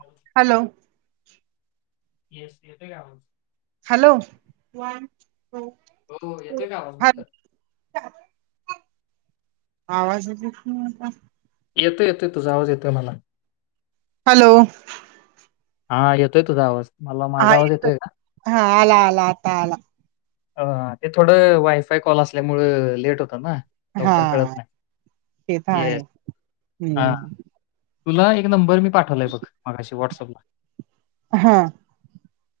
Hello. Hello. Yes. येतोय आवाज. Hello. फोनवर येतोय का आवाज म्हटलं? आवाज [unintelligible] येतो येतोय. तुझा आज येतोय मला. हॅलो. हा. येतोय तुझा आवाज. मला हा माझा आवाज येतोय का हा. आला आला आता आला. हं ते थोडं वायफाय कॉल असल्यामुळं, लेट होतं ना? हा लवकर कळत नाही. ते तर आहे येस. हा. हम्म तुला एक नंबर मी टाकलाय बघ, मगाशी व्हॉट्सअपला. हा.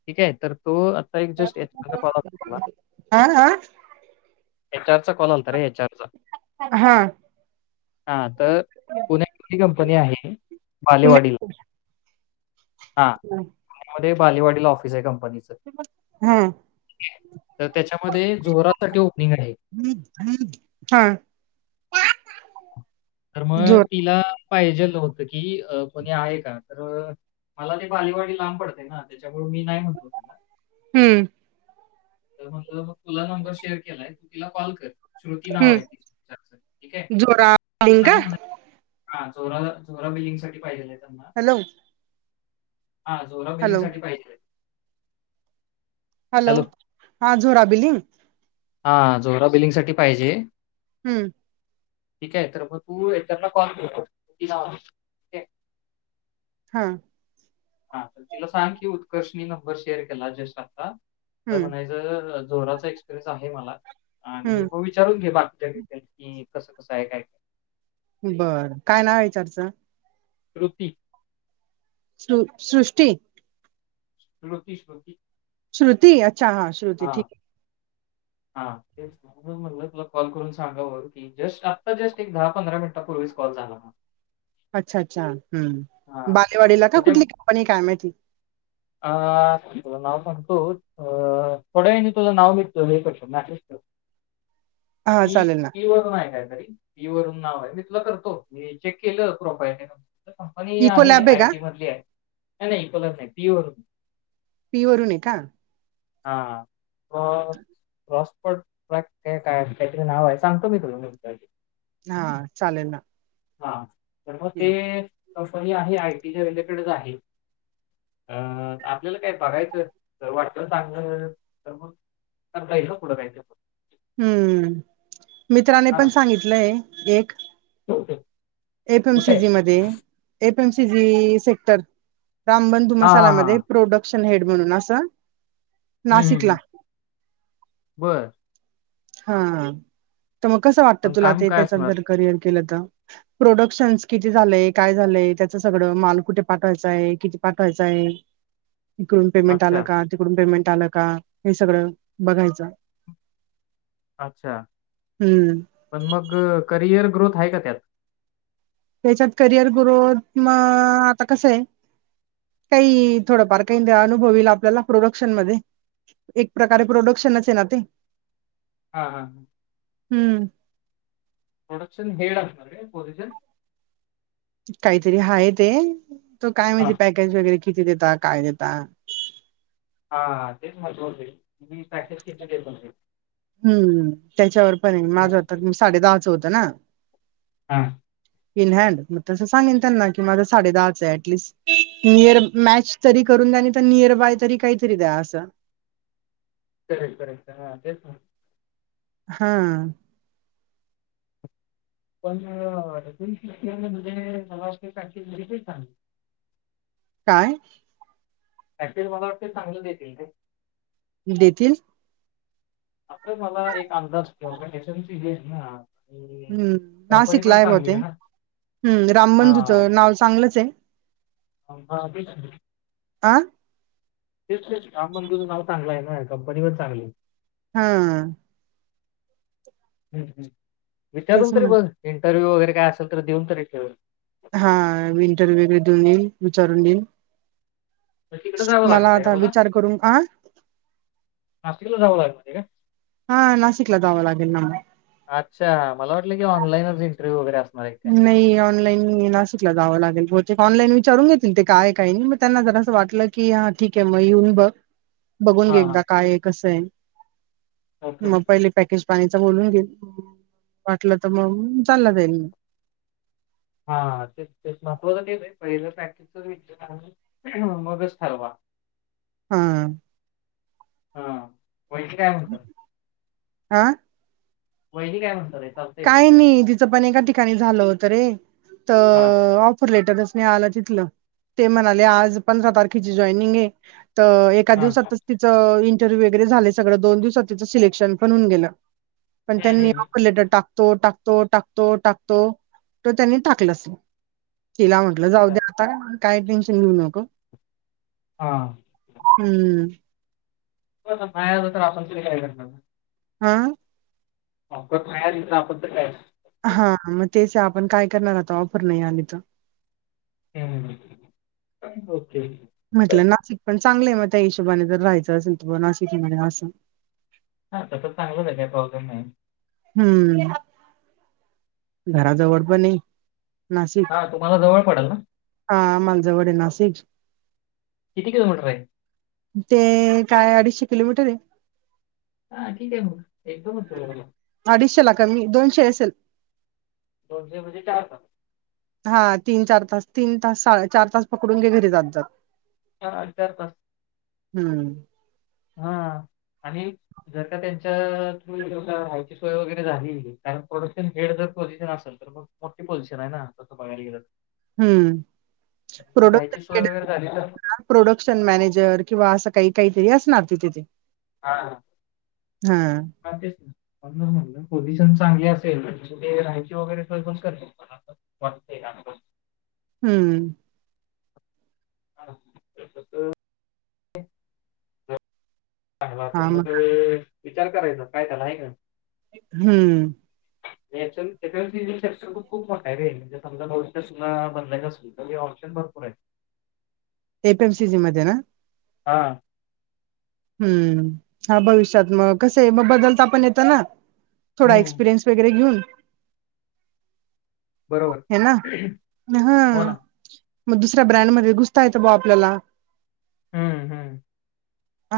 ठीक आहे. तर तो आता एक जस्ट [unintelligible] हा हा. एच आर च कोणालातरी विचार जा. हा. हा. तर, पुण्यातली कंपनी आहे पुन्हा बालेवाडीला. हा. बालेवाडीला ऑफिस आहे कंपनीच. हा तर त्याच्यामध्ये जोरासाठी ओपनिंग आहे. हम् हम्. हां. तर मग तिला पाहिजेलं होतं की कोणी आहे का? तर- मला ती बालेवाडी लांब पडते ना, त्याच्यामुळे मी नाही म्हटलो तिला. हम्म. [unintelligible] तुला नंबर शेअर केलाय तू तिला कॉल कर. श्रुती नाव हम्म आहे तिचं. ठीके. जोरा बिलिंग का सांग- हा. चोरा चोरा बिलिंग साठी पाहिजेल आहे त्यांना? हॅलो. हा जोरा हॅलो बिलिंगसाठी पाहिजेल्ये. हॅलो, हा झोराबिली. हा. हा. जोरा बिलिंग साठी पाहिजे. हम्म. ठीकाय, तर मग तू एकदा ना कॉल तर कर [unintelligible] हा. हा, तर तिला सांग की, उत्कर्षनी नंबर शेअर केला जस्ट आत्ता. तर हम्म म्हणाय तरं, झोराचा एक्स्पेरियन्स आहे मला आणि हम्म भविष्या विचारून घे [unintelligible] कि कसं -कसं आहे काय - काय? बरं, काय नाव विचारचं? रुती सृ सृष्टी. श्रुती, श्रुती श्रुती अच्छा हा, श्रुती ठीक आहे. हा तेच म - म्हणून म्हनलं तुला कॉल करून सांगावं की, जस्ट आता जस्ट, एक दहा - पंधरा मिनिटांपूर्वीच कॉल झाला माझा. अच्छा, अच्छा. हम्, हां, बालेवाडीला का? कुठली कंपनी काय माहिती? आं तुला नाव सांगतो, अ थोड्या वेळाने तुला नाव [unintelligible] हा पी, चालेल ना पी वरुन आहे काहीतरी. की वरून नाव आहे. मी तुला करतो, मी चेक केलं प्रोफाईल हे आणि ही इको आहे लॅब का आयटी मधली आहे. नाही नाही कलर नाही, पी वरून पी वरून आहे का? हा. हा क क्रॉस पट [unintelligible] काय, काय काहीतरी नाव आहे सांगतो मी तुला नंतर. हा, चालेल ना. हा, तर मग ते हम्म कंपनी आहे, आय टी च्या रिलेटेडच आहे. अ आपल्याला काय बघायचं, जर वाटलं चांगलं तर मग करता येईल हो. पुढं काय ते. हम्म. मित्राने पण सांगितलंय, एक. ओके. एफ एम सीजी मध्ये, F M CG sector. Rambandhu हा हा मसाला हा मध्ये प्रोडक्शन हेड म्हणून असं, हम्म हम्म नाशिकला. हम्म. बर. हा, तर मग कस वाटतं पण तुला काम ते, काय त्याच्यात असणार जर करिअर केलं तर. प्रोडक्शन्स किती झालेय? काय झालंय? त्याच सगळं माल कुठे पाठवायचाय? किती पाठवायचाय? [inaudible] इकडून पेमेंट आलं अच्छा का? तिकडून पेमेंट आलं का? हे सगळं बघायचं. अच्छा. हम्म. पण मग, करिअर ग्रोथ आहे का त्यात? त्याच्यात करिअर ग्रोथ म आता कस हाय. काही थोडं बारकाईने अनुभव येईल आपल्याला प्रोडक्शन मध्ये. एक हा प्रकारे प्रोडक्शनचय ना ते? हा, हा, हा. हम्म. प्रोडक्शन हेड असणार काय? पोझिशन. काहीतरी हाय ते, तो काय हा म्हणजे पॅकेज वगैरे किती देता? काय देता? हा हा तेचमहत्वाचे आहे की तुमी पॅकेज किती देतो ते. हम्म, त्याच्यावर पण आहे, माझं हम्म. आता साडे दहाच होतं ना. हा. In hand. मग तसं सांगन त्यांना की, माझं साडे दहाचं आहे. ऍटलीस्ट नियर मॅच तरी करून द्या, नाही तर नियर बाय तरी काहीतरी द्या असं कररेट करेक्ट हा तेच हा. पण म्हणजे नवाज का घरी [unintelligible] काय? [unintelligible] मला वाटते चांगलं देतील ते. देतील? आ मला एक अंदाज के एस एमसी हेज ना. आणि हम्म कंपनी नाशिकला पण भाव चांगली ते आहे ना. हम्म हा रामबंधूचं नाव चांगलंच आहे. [unintelligible] आं तेच, तेच. रामबंधूचं नाव चांगलंय ना. कंपनी पण चांगलीय. हा. हम्, हम्म. विचारून तेच तरी म्हण बघ. इंटरव्हू वगैरे काय असल तर, देऊन तरी ठेव. हा इंटरव्ह देऊन येईन विचारून देईन. मग तिकडं जावं लागणार आहे का आता तूला? विचार करून आ नाशिक ला जावं लागतेय का? हा. नाशिकला जावा लागेल ना मला. अच्छ! मला वाटलं की ऑनलाईनच इंटरव्ह्यू वगैरे अस नाही ऑनलाईन ना त जाव लागेल ऑनलाईन विचारून घेतील ते काय काही नाही मग त्यांना जरा असं वाटलं की ह ठीक आहे मग येऊन बघ. [unintelligible] बघून घे एकदा हा काय आहे? कस आहे ओके मग पहिले पॅकेज पाणीचा बोलून घे वाटलं तर मग चालला जाईल म हा ते तेच महत्त्वाचं तेच आहे पहिलं पॅकेज व मगच ठरवा. हा. हा वहिनी काय म्हणता? आं- वहिनी काय नंतर म्हणतात. काय नाही तिचं पण एका ठिकाणी झालं होतं रे हा तर ऑफर लेटरच आला नाही तिथल ते म्हणाले आज पंधरा तारखेची जाॅईनिंग आहे. एका हा दिवसातच तिचं इंटरव्ह्यू वगैरे झाले सगळं दोन दिवसात तिचं सिलेक्शन पण होऊन गेलं. पण हम्म, त्यांनी हम्म. ऑफर लेटर टाकतो, टाकतो, टाकतो, टाकतो तो त्यांनी टाकलंच नाही. तिला म्हटलं जाऊ अच्छा दे् आता काय टेन्शन घेऊ नको. हां. हम्म. तर पुढे काय करणार? हम. ऑफर लेटर आलं नाही तर आपण तर काय करणार. हा मग तेच आपण काय करणार आता ऑफर नाही आली तर ह ओके [unintelligible] म्हटलं नाशिक पण चांगलं आहे मग त्या हिशोबाने तर राहायचं असेल तर ब नाशिकि असं हा त्यास चांगलंच आहे काही प्रॉब्लेम नाही. हम्म घराजवळ पण ये हा तुम्हाला जवळ पडेल ना. हा आम्हाला जवळ आहे नाशिक. किती किलोमीटर आहे? ते काय अडीचशे किलोमीटर आहे. हा ठीक का आहे म एकदम तो अडीचशे ला कमी दोनशे असेल दोनशे म्हजे हा तीन चार तास तीन तास चार तास पकडून घे घरी जात जात दहा हजार पास. हम्म हा आणि. जर का त्यांच्या थ्रू का राहायची सोय वगैरे झाली कारण प्रोडक्शन हेड जर पोझिशन असेल तर. मोठी पोझिशन आहे ना तस बगायला गेलं. हम्म जर प्रोडक्ट राहायची सोय वगैरे झाली तर [unintelligible] प्रोडक्शन मॅनेजर किंवा असं काही काहीतरी असणार ते तिथे. हां ह. हा ह तेच ना, म्हणून च म्हणलं, पोझिशन चांगली असेल, कुठे राहायची वगैरे सोय पण करतील मला. म [unintelligible] हम्म. ह [inaudible] ह तर मग विचार करायचा काय त्याला आहे का? हम्म. खूप मोठा आहेे रे समजा बयच [inaudible] खाली ऑप्शन बघ कुडय. ए फे एम सी सी मध्ये ना. हां. हम्म, हा भविष्यात म कसय म बदलता पण येतं ना, थोडा हम्म एक्सपिरियन्स वगैरे घेऊन. बरोबर हे ना, ह, हो ना म दुसऱ्या ब्रँड मध्ये घुसता येतं बा आपल्याला. हम्म हम्म.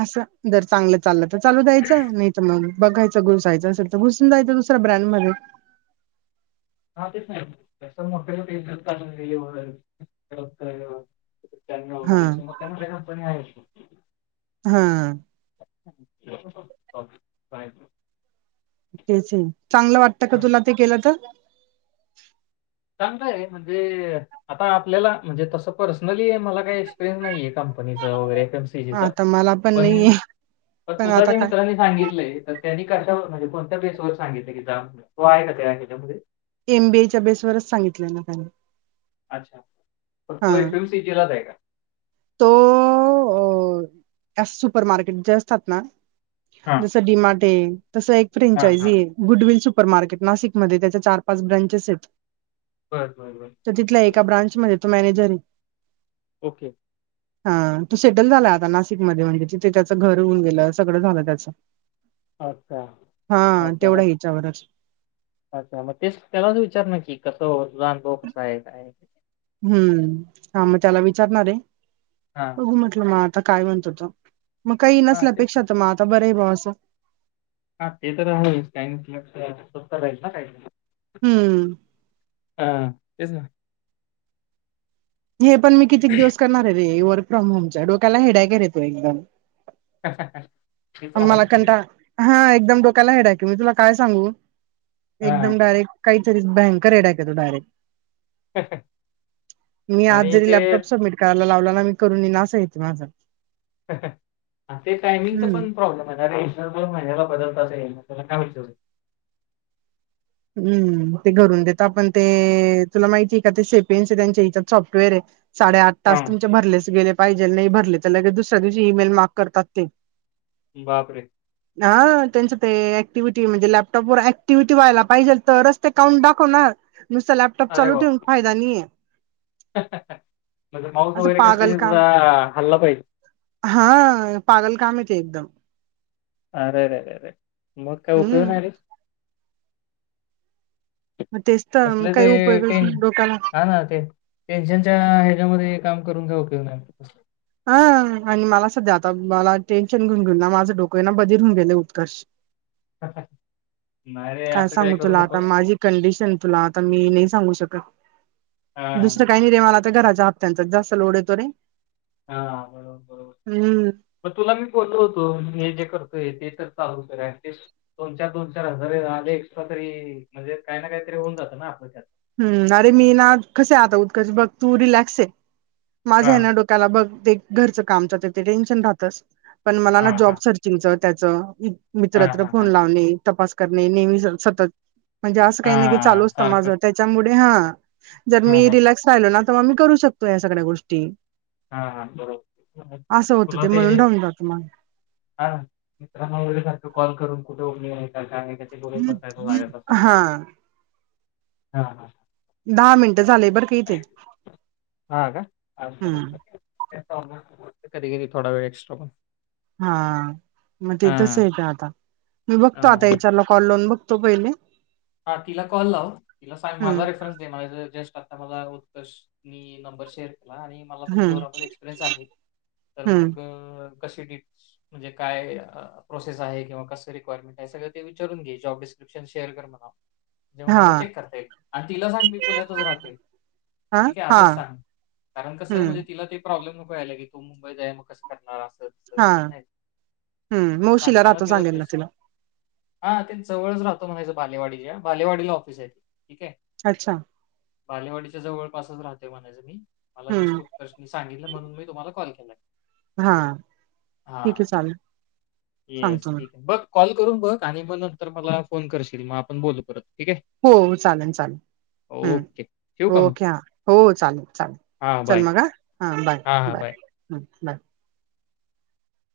असं, जर चांगलं चाललं तर चालू द्यायचं, नाही त मग बघायचं घुसायचं असेल त, घुसून जायच दुसऱ्या ब्रँड मध्ये. ह तेच ना, मोठे मोठे [inaudible] त्यांवर मग हा मोठ्या मोठ्या कंपन्या आहेत म. ह. Okay bye. [unintelligible] तेचे, चांगलं वाटतं का तुला ते केलं त? चांगलये म्हणजे आता आपल्याला, म्हणजे तसं पर्सनली मला काही एक्सपिरियन्स नाहीये, कंपनीच वगैरे, ते आता मला पण नाहीये पण तुला आता ज्या काय मित्रांने सांगितलेय, तर त्यांनी कशावर म्हणजे कोणत्या बेस वर सांगितलं की जा अस, तो आहे का त्या ह्याच्या मध्ये. एम बी एच्या बेसवरच सांगितलं ना त्यांनी. अच्छा, तर तो एक [unintelligible] का? तो अस सुपर मार्केट जे असतात ना, हां. जसं डी मार्टे, तसं एक हां, हां. फ्रेंचायजीये. गुडविल सुपर मार्केट, नाशिकमध्ये त्याच्या चार पाच ब्रांचेसेत. बरं, बरं, बरं. त तिथल्या एका तसं. ब्रांचमध्ये तो मॅनेजरे. ओके. हा, तो सेटल झालाय आता नाशिक मध्ये, म्हणजे तिथे त्याचं घर होऊन गेलं, सगळं झालं त्याच. अच्छा ह, अच्छा तेवढा मग याच्यावरच. अच्छा, म तेच, त्यालाच विचार ना की कस ओ तुझा अनुभव कसाये काये? हम्म, हा म त्याला विचारणारे. हा. म्हटलं म आता काय म्हणतो तो, मग काही हां, तेच नसल्यापेक्षा ना. त म आता बरं बा असं. हा ते तर आहेच, काही नसल्या पेकक्षा स्तत राहील ना काही तरी. हम्म ह, तेच ना. हे पण मी कितीक दिवस करणारे रे, हे वर्क फ्रॉम होम च, डोक्याला हेडाकेरे तो एकदम. ह ह ह [unintelligible] मला कंटाळा, हा एकदम डोक्यायला हेडॉके मी तुला काय सांगू, हा एकदम डायरेक्ट काहीतरी भयंकर हेडॉक येतो डायरेक्ट. मी आज आणि जरी, ते लॅपटॉप सबमिट करायला लावला ना, मी करून येईन असते मा काम. ते टायमिंगचा हम्म पण प्रॉब्लेमे ना रे. दर दोन महिन्याला बदलताच येई ना, त्याला काय होईल तेवढे. हम्म ते घरून देत आपण ते तुला माहिती आहे का ते शेपिनस त्यांच्या हच्यात सॉफ्टवेअर आहे साडेआठ तास हां, तुमचे भरलेच गेले पाहिजे नाही भरले तर लगेच दुसऱ्या दिवशी ई मेल मार्क करतात ते. बाप रे. हा त्यांचं ते एक्टिव्हटी म्हणजे लॅपटॉपवर ऍक्टिव्हटी व्हायला पाहिजेल तरच ते काउूट दाखवणार नुसत लॅपटॉप अरे चालू ठेवून बापरे! फायदा नाहीय. म्हणजे, माऊस वगैरे कस पागल काम सुधा हल्ला पाहिजे. हा, पागल कामे ते एकदम. अ, रे, रे, रे रे मग काय उपयोग हम्म नाय रे. म तेच तर मग कसले ते काही उपयोगच टेन, नाही डोक्याला हा ना ते. टेन्शनच्या हच्यामध्ये काम करून काय उपयोग नाही म हा आणि मला सध्या आता मला टेन्शन घेऊन घेऊन ना माझं डोकं आहे ना बधर होऊन गेले उत्कर्ष [unintelligible] काय असं काही सांगू करू तुला आता नकोस. माझी कंडिशन तुला आता मी नाही सांगू शकत हां, दुसरं काही [unintelligible] तर घराच्या हप्त्यांचा जास्त लोड येतो नाही हा बरोबर बरोबर हम्म मग तुला मी बोलतो होतो हे जे करतोय ते तर चालू करा तेच दोन चार दोन चार हजार आले एक तरी म्हणजे काही ना काहीतरी होऊन जातं ना आपलं त्यात हम् अरे मी ना कसे आता उतकाच बघ तू रिलॅक्स आहे माझा आहे ना हां, ड ब ते घरच काम ते टेनशन राहत पण मला ना हां, जाॅब हां. त्याच हां, मित्त्र हां, फोन हां. लावणे तपास करणे नेहमी सतत म्हणजे असं काही नाही की हां, चालू असत सारखं. माझं त्याच्यामुळे हा जर मी हां, हां, हां. रिलॅक्स राहिलो ना तर मग मी करू शकतो या सगळ्या गोष्टी हा हा बरोबर असं होतं तुला ते म्हणून राहून जातो मग हा ना मित्रां वगैरे सारख कॉल करून कुठे उघ नाही का नाही बोलत बसायचे माझ्या बद्दल हा हां हां दहा मिनट झाले बर का इथे हम्म कधी कधी थोडा वेळ एक्स्ट्रा पण हां म ते तस हां, हाय का आता मी बघतो हां, आता हां. चार लोकावाला लावून बघतो पहिले हा तिला कॉल लाव तिला सांग माझा हम्म रेफरन्स दे मला जस्ट मला उत्कर्ष नंबर शेअर केला आणि म प हम्म जोरामध्ये एक्सपरयस आहे तर हम्म मग क म्हणजे काय प्रोसेस किंवा कं रिक्वायरमेंट आहे सगळं ते विचारून घे जॉब शेअ कर म्हणा जेव्हा हा मला चेक करता येईल आणि तिला सांग मी पुण्यातच राहतोय हा ठीक आहे हा असंच सांग कारण कसं आहे हम्म म्हणजे तिला ते प्रॉब्लेम नको यायला की तू मुंबईत आहे मग कसं करणार असं तसं. हा नाही हम्म मावशीला राहतो सांगेल ना तिला हा ते जवळच राहतो म्हणाच बालेवाडी बालेवाडीला ऑफिस आहे त ठीके आहे अच्छा बालेवाडीच्या जवळपासच राहते म्हणायचं मी मला हम्म जस्ट की सांगितलं म्हणून मी तुम्हाला कॉल केला हा ठीक आहे हा चालेल येस सांगतो मी ठीक आहे बघ कॉल करून बघ आणि मग नंतर मला फोन करशील मग आपण बोलू परत ठीक आहे हो चालेल चालेल ओके. ठेवू हम्म का मग? ओके हा हो चालेल चालेल हां चल बाय. मग हा बाय हां, हां बाय बाय